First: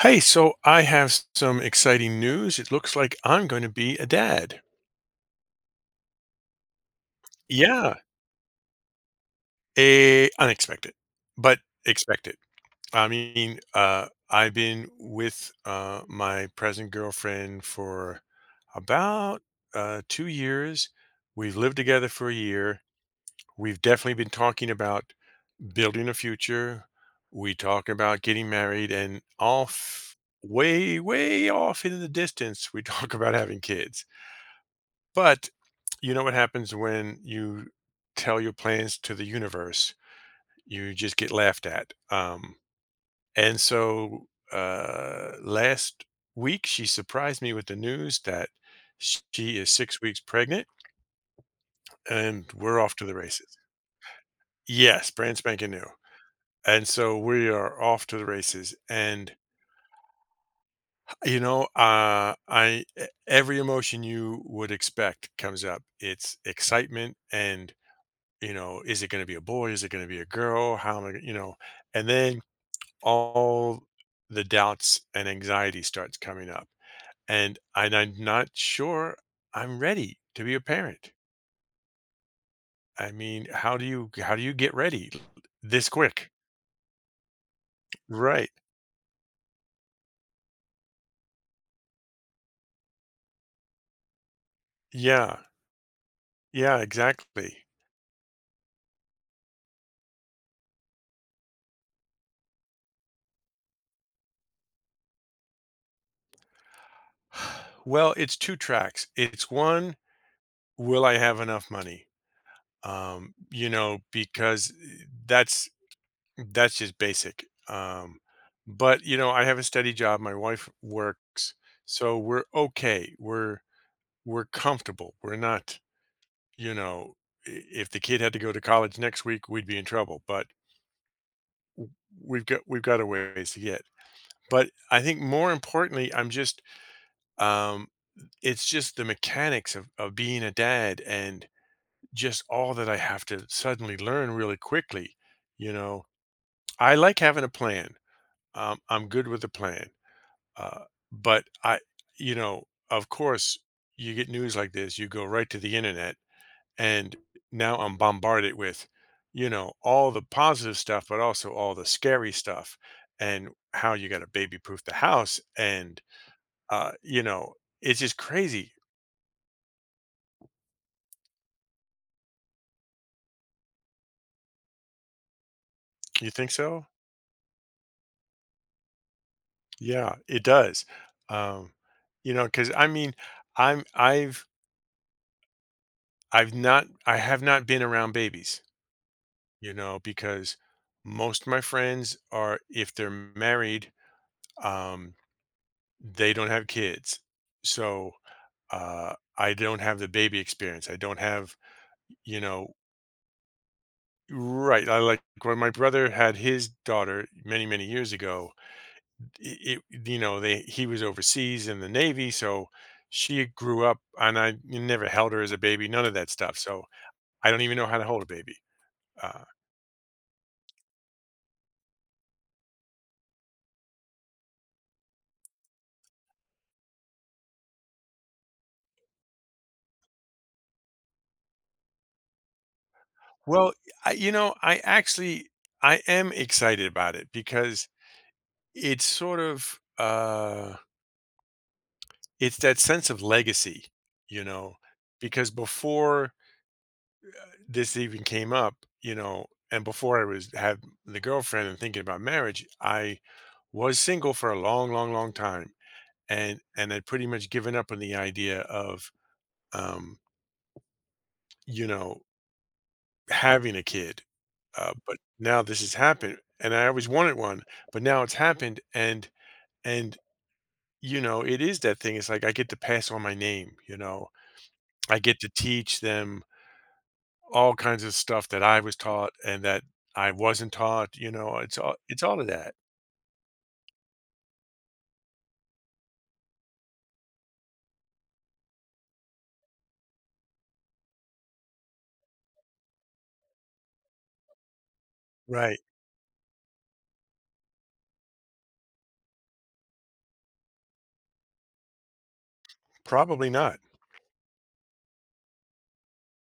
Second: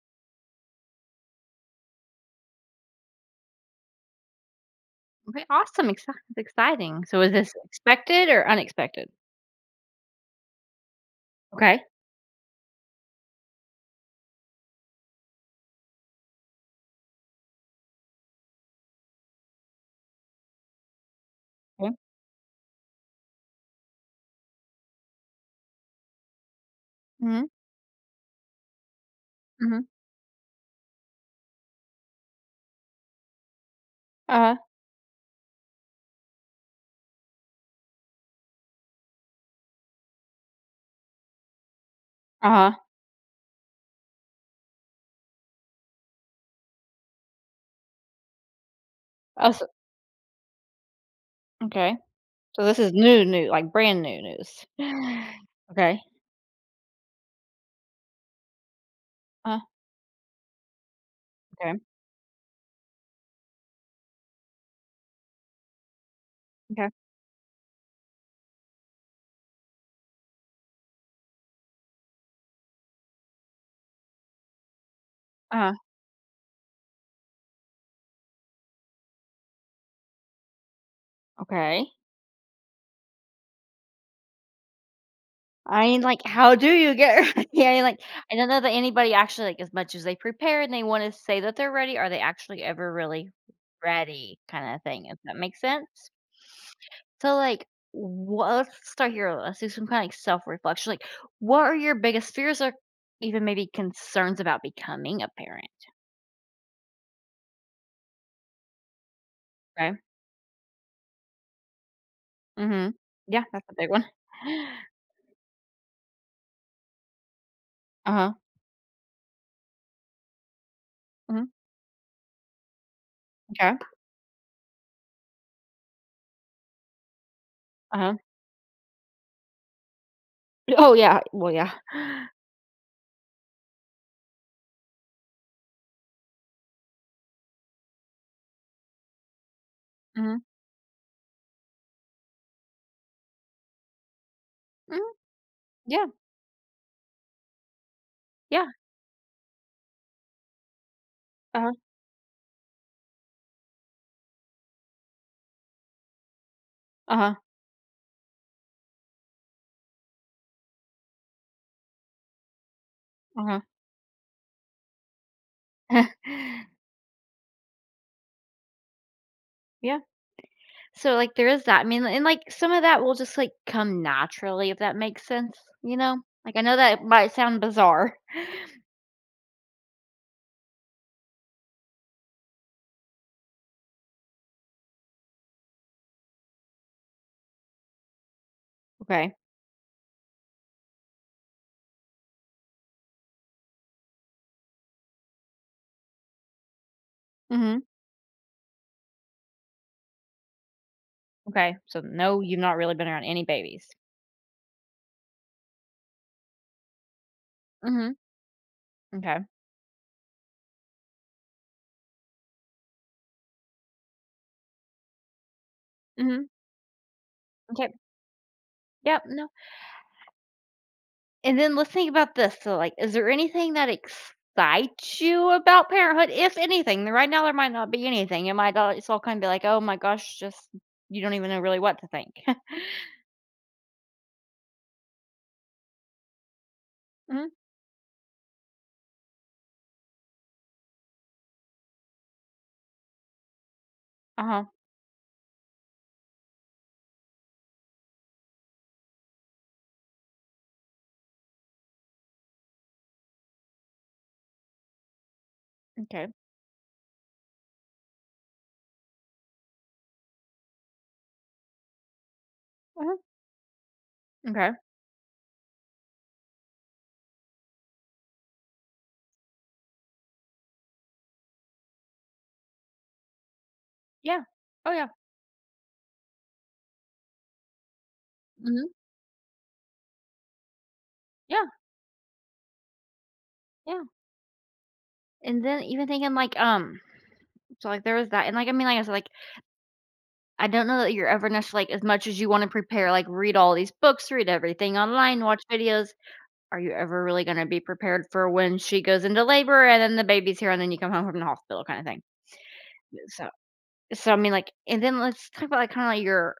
Hey, so I have some exciting news. It looks like I'm going to be a dad. Okay, awesome, exci it's exciting. So is this Yeah, expected or unexpected? a unexpected, but Okay. expected. I mean, I've been with my present girlfriend for about 2 years. We've lived Okay. together for a year. We've definitely been talking about building a future. Mhm, We talk about getting married, and mhm. off way, way off in the distance, we talk about having kids. Uh-huh, But you know what happens when you tell your plans to the universe? You just get laughed at. Um, uh-huh. and so uh, last week, she surprised me with the news that Oh, she so is 6 weeks pregnant okay. and So we're this is off to the new, new, races. like, brand new Yes, news. brand spanking new. Okay. And so we are off to the races. And, Uh, you know, okay, every emotion you would expect comes up. It's okay. excitement and you know, is it going to be a boy? Is it going to be a girl? How am I, gonna- you know, and then all the doubts and uh anxiety starts coming up. And I'm not sure I'm ready to be a parent. okay. I mean, how do you get ready I this mean, like, quick? how do you get Yeah. I mean, like, I don't Right. know that anybody actually, like, as much as they prepare and they wanna say that they're ready, are they actually ever really ready kinda thing, if that Yeah. makes sense? Yeah, So, exactly. like, what let's start here, let's do some kind of, like, self-reflection, like, what are your biggest fears or even maybe concerns about becoming a parent? Well, it's two tracks. It's one, Okay. will I have enough money? Mhm. Yeah, that's You a big know, one. because that's just basic. Uh-huh. But you know, I have a steady job. My wife Mhm. works, so we're okay. We're Okay. we're comfortable. We're not, you know, if the Uh-huh. kid had to go to college next week, we'd be in trouble. But Oh, yeah. Well, yeah. we've got a ways to get. But I think more importantly, I'm just um, it's just the mechanics of Mhm. being a dad and just all that I have to suddenly learn really Mhm. quickly. You know, Yeah. I like having a plan. Yeah. I'm good with a plan. Uh, but Uh-huh. I, you know, of course, you get news like this, you go right to the internet, and Uh-huh. now I'm bombarded with, you know, all the positive stuff, but also all the scary stuff and Uh-huh. how you got to baby proof the house. You know, it's just crazy. Yeah. So, like, there is that. I mean, and, like, some of that will just, like, come naturally, if that makes sense, you know? You think Like, I know so? that might sound bizarre. Yeah, it does. Um, you know, because I mean, I'm, I've, I have not been around babies, Okay. you know, because most of my friends are, if they're married, um, they don't have kids. Mhm. So I don't have the baby experience. I don't have, Okay, so you no, you've know, not really been around any babies. right. I like when my brother had his daughter many, many Mhm. years ago, Okay. You know, he was overseas in the Navy. So she grew up and I never held her as a baby, none of that Mhm. stuff. So I don't even know Okay. how to hold a baby. Yep. uh, No. And then let's think about this. So, like, is there anything that excites you about parenthood, if anything? Right now, there might not be anything. It's all kind of be like, oh my gosh, just you don't even know really what to think. Well, I, you know, I am excited about it Mhm. because it's sort of uh it's that sense of legacy, uh you huh. know, because before this even came up, you know, and before I was had the girlfriend and thinking about marriage, I was single for a long, long, long time, Okay. and I'd pretty much given up on the idea of um, you know, Uh-huh. having a kid. Okay. But now this has happened, and I always wanted one, but now it's happened, and you know, it is that thing. It's like I get to pass on my name, you know, Yeah. Oh yeah. I get to teach them all kinds of stuff that I Mhm. was taught and that I wasn't taught. You know, Yeah. It's all of that, Yeah. And then even thinking like, so like there was that, and like I mean, like I said, like I don't know that you're ever necessarily like, as much as you wanna prepare, like, read all these books, read everything online, watch right? videos, are you ever really gonna be prepared for when she goes into labor and then the baby's here and then you come home from the hospital kinda thing? So Probably not, I mean, like and then let's talk about, like, kinda like your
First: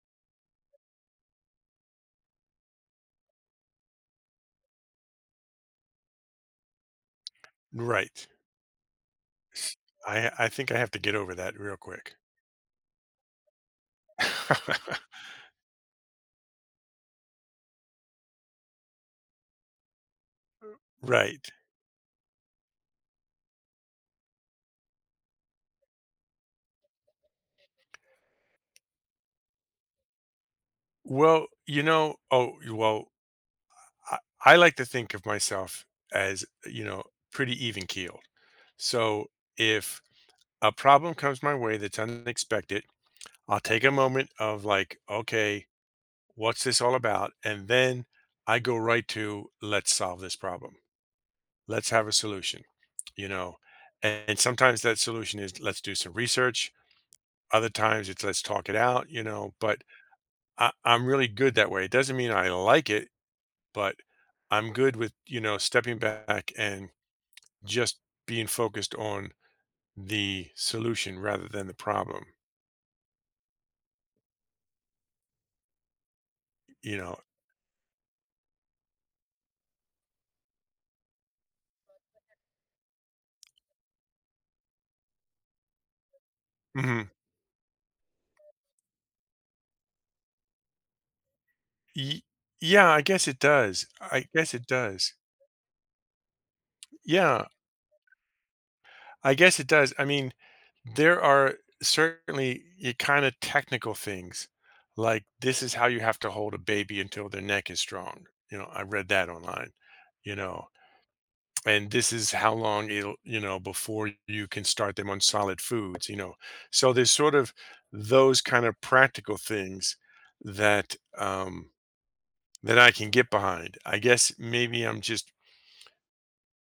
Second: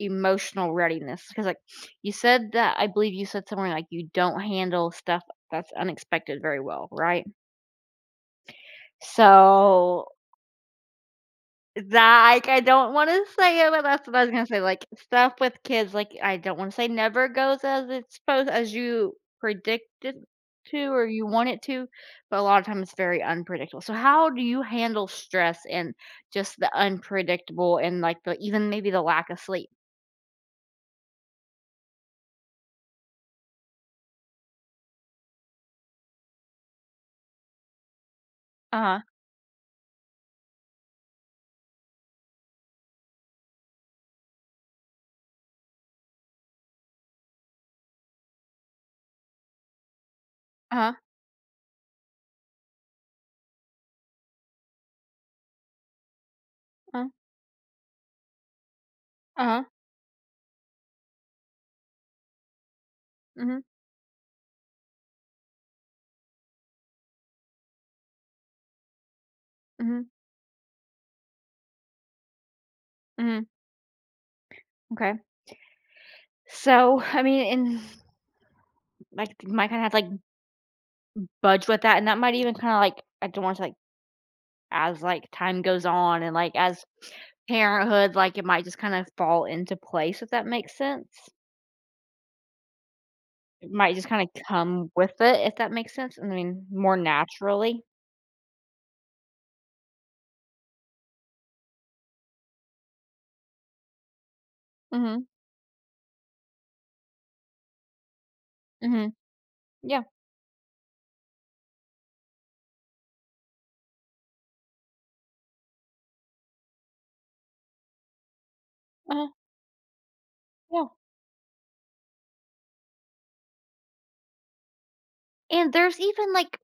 emotional readiness because, like, you said that I believe you said somewhere, like, you don't handle stuff that's unexpected very well, right? right? So. I think I have to get over that real quick, Like, I don't wanna say it, but that's what I was gonna say, like, stuff with kids, like, I don't wanna say never goes as it's supposed as you predicted to or you right? want it to, but a lot of times it's very unpredictable. So how do you handle stress and just the unpredictable and, like, the even maybe the lack of sleep? Well, I, I like to think of myself as, you know, pretty even keeled. Uh-huh, So if a problem comes my way that's unexpected, I'll take a moment of like, okay, what's this all about? And then I go right to, let's solve this problem. uh-huh, Let's have a solution, you know. And sometimes that solution is let's do some research. Uh-huh, Other times it's let's talk it out, you uh know. huh. But I'm really good that way. It doesn't mean I like it, Mhm, but I'm good with, you know, stepping back and just being focused on mhm, the solution rather than the problem, mhm. Okay. you So, know. I mean, and, like, might kinda have to, like, budge with that, and that might even kinda, like, I don't wanna say, like, as, like, time goes on and, like, as Mhm. parenthood, like, it might just kind of fall into place, if that makes sense. Y- yeah, i guess it It does might just i kinda guess it come does with it, if that makes sense. I mean, more Yeah, naturally. I guess it does. I mean, there are certainly you kind of technical things like Mhm, this is how you have to hold a baby until their neck is strong, you know, I read mhm. that online, Yeah, you know, and this is how long it'll, you know, before you can start them on solid foods, you know, so there's sort of those kind of uh practical things yeah. that that I can get behind. I guess maybe I'm just And there's even, like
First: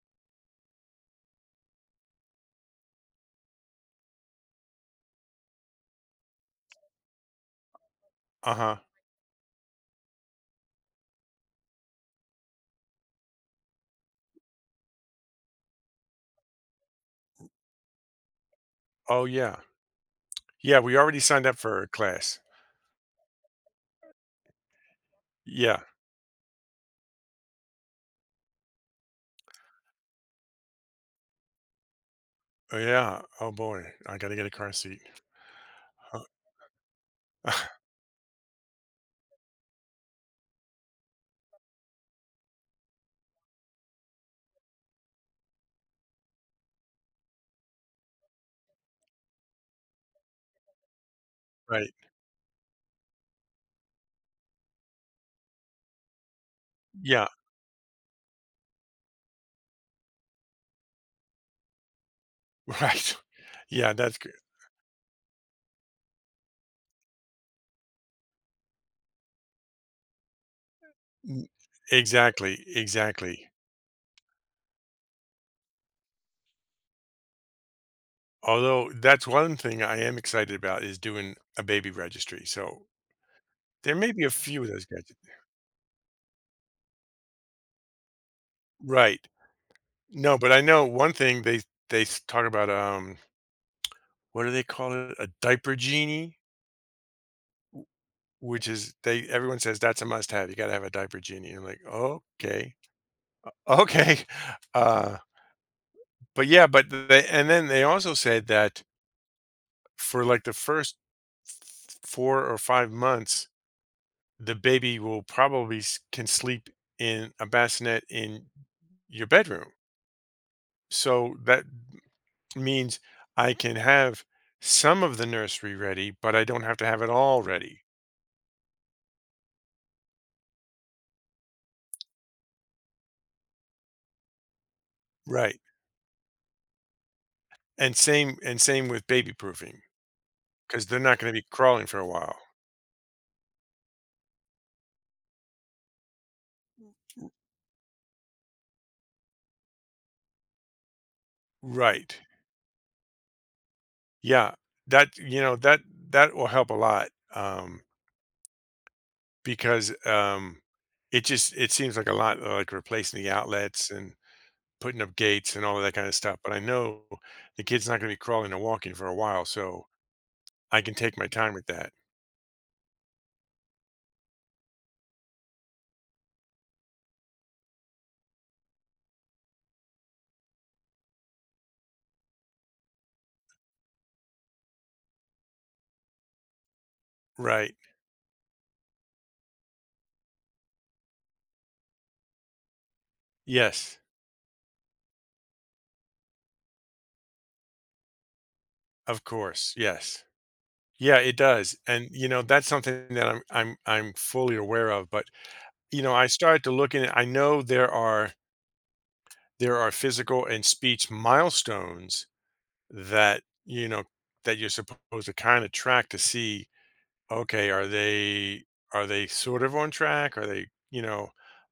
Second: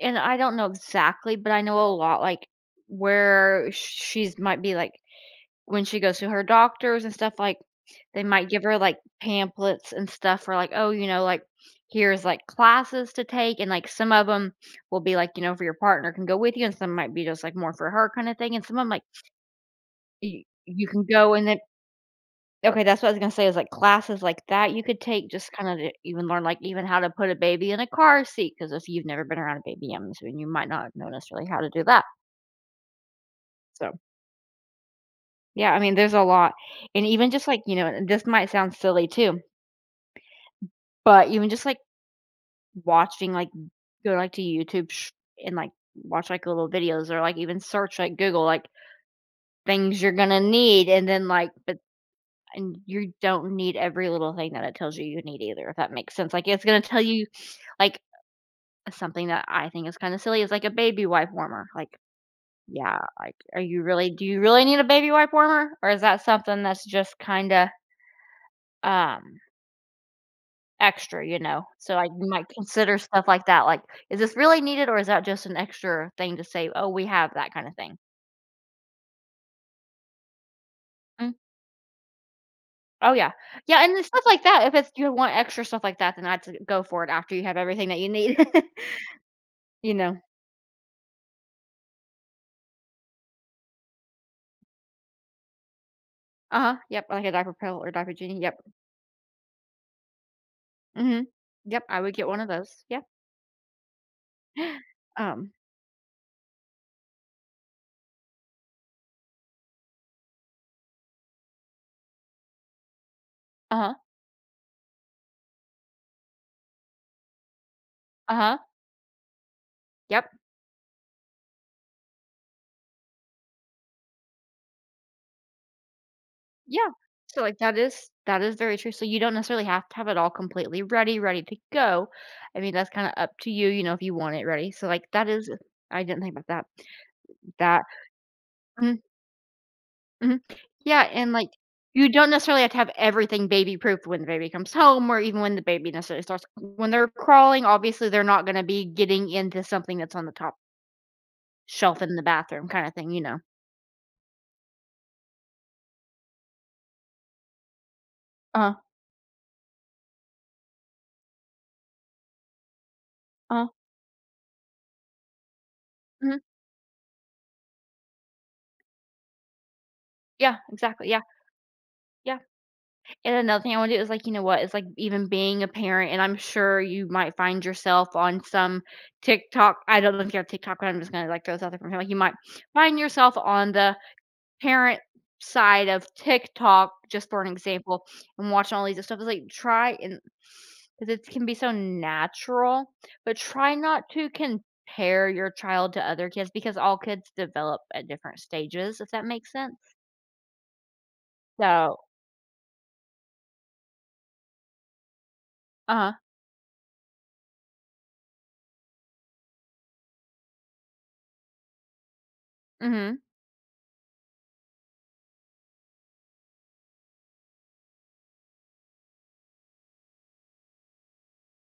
and I don't know exactly, but I know a lot, like, where she's might be, like. When she goes to her doctors and stuff, like, they might give her, uh-huh. like, pamphlets and stuff for, like, "Oh, you know, like, here's, like, classes to take," and, like, some of them will be, like, you know, for your partner can go with you, and some might be just, like, more for her kinda thing, and some of 'em, like, Oh yeah. you Yeah, you we can already go signed and up then. for a class. Okay, that's what I was gonna say is, like, classes like that you could take just kinda Yeah, to even learn, like, even how to put a baby in a car seat because if you've never been around a baby, I'm assuming you might not know necessarily how to do that. oh, yeah, oh boy, So, I gotta get a car seat. yeah, I mean, there's a Huh. lot. And even just, like, and this might sound silly too. But even just, like, watching, like go, like, to YouTube sh and, like, watch, like, little videos or, like, even search, like, Google, like, things you're gonna need and then, like but Right. and you don't need every little thing that it tells you you need either, if that makes sense. Like, it's gonna tell you, Yeah. like, something that I think is kinda silly is, like, a baby wipe warmer. Like, yeah, Right. like, are you Yeah, really that's do good. you really need a baby wipe warmer? Or is that something that's just kinda, um extra, you N- know, so I might exactly, consider stuff like exactly. that, like, "Is this really needed or is that just an extra thing to say? Oh, we have that,' kinda thing?" Although that's one thing I am excited about is Mm, doing a baby registry, so oh, yeah. Yeah, and there then may stuff be a like few that, of if those it's you gadgets. want extra stuff like that, then I'd s go for it after you have everything that you need, Right. you know. No, but I know one thing they s talk about, what do they call it? A diaper genie, Uh-huh, yep, like a diaper pill or diaper genie, yep, which is they everyone says that's a must-have, you gotta have a diaper mhm. genie. I'm like, Yep, I would get one of "Okay, those, yeah. okay." Uh, Um, but yeah, but they and then they also said that for, like, the first f four or 5 months, uh-huh, the baby can sleep in a bassinet in uh-huh, your bedroom. yep. So that means I can have some of the nursery ready, but I don't have to Yeah. have it So, all like, that ready. is that is very true. So, you don't necessarily have to have it all completely ready, ready to go. I mean, that's kinda up to you, you know, if you want it ready. So, like, that is Right. I didn't think about that. That. And same Mhm, with baby proofing mhm. because they're Yeah, not and, going to be like, crawling for a you don't while. necessarily have to have everything baby-proofed when the baby comes home or even when the baby necessarily starts when they're crawling, obviously, they're not gonna be getting into something that's on the top shelf in Right. the bathroom kinda thing, you know? Yeah. That you know that that will help a lot, um, Uh-huh, because it just it seems like a lot, like replacing the uh outlets and putting up gates and all of that kind of stuff. mhm. But I know the kid's not going to be crawling and walking for a while, so Yeah, I can exactly. take Yeah, my time with that. yeah. And another thing I wanna do is, like, you know what, it's like even being a parent, and I'm sure you might find yourself on some TikTok. I don't know if you have TikTok, but I'm just gonna, like, throw this out there for now. Like, you might find yourself on the parent side of TikTok, just for an Right. example, and watching all these stuff. It's like, try and because it can be so natural, but try Yes. not to compare your child to other kids because all kids develop at different stages, if Of that makes course. sense. Yes. Yeah, it does. So. And you know, that's something that I'm fully aware of, but you know, Uh-huh. I started to look in it. I know there are physical and speech milestones Mhm. that, you know, that you're supposed to kind of track to see okay, are they sort of on track? Are they, you know,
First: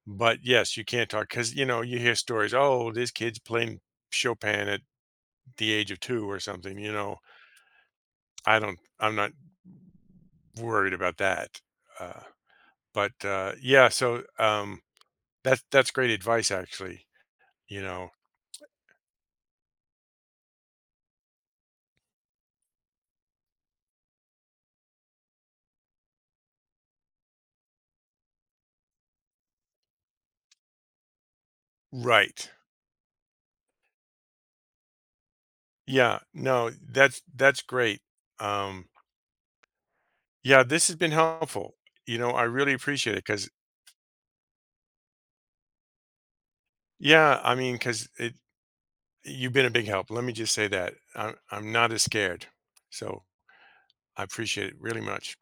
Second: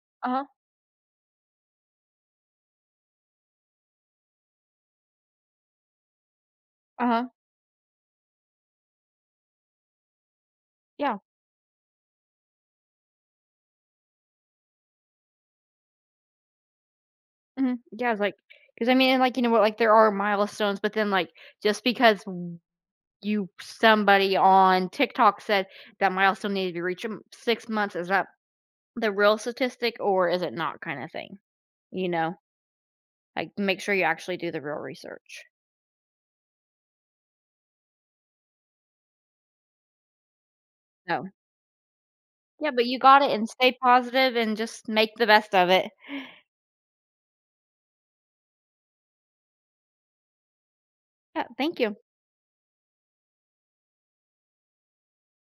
but Uh-huh. yes, you can't talk because you know you hear stories. Oh, this kid's playing Chopin at the age of two or something. You Uh-huh. know, Uh-huh. I don't. I'm not worried Yeah. about that. Uh, but Yeah, so that's great advice, actually. Mhm. You know, Yeah, it's like, because I mean, and, like, you know what, like, there are milestones, but then, like, just because w you somebody on TikTok said that milestone needed to be reached in 6 months, is that the real statistic or is it not kinda thing, you know? right? Like, make sure you actually do the real research. Yeah, no, that's great. Um, Yeah, this has been So, helpful. You know, I yeah, really but you appreciate got it it and because, stay positive and just make the best of it. yeah, I mean, because it you've been a big help. Let me just say that I'm Yeah, I'm thank not you. as scared, so I appreciate it really much.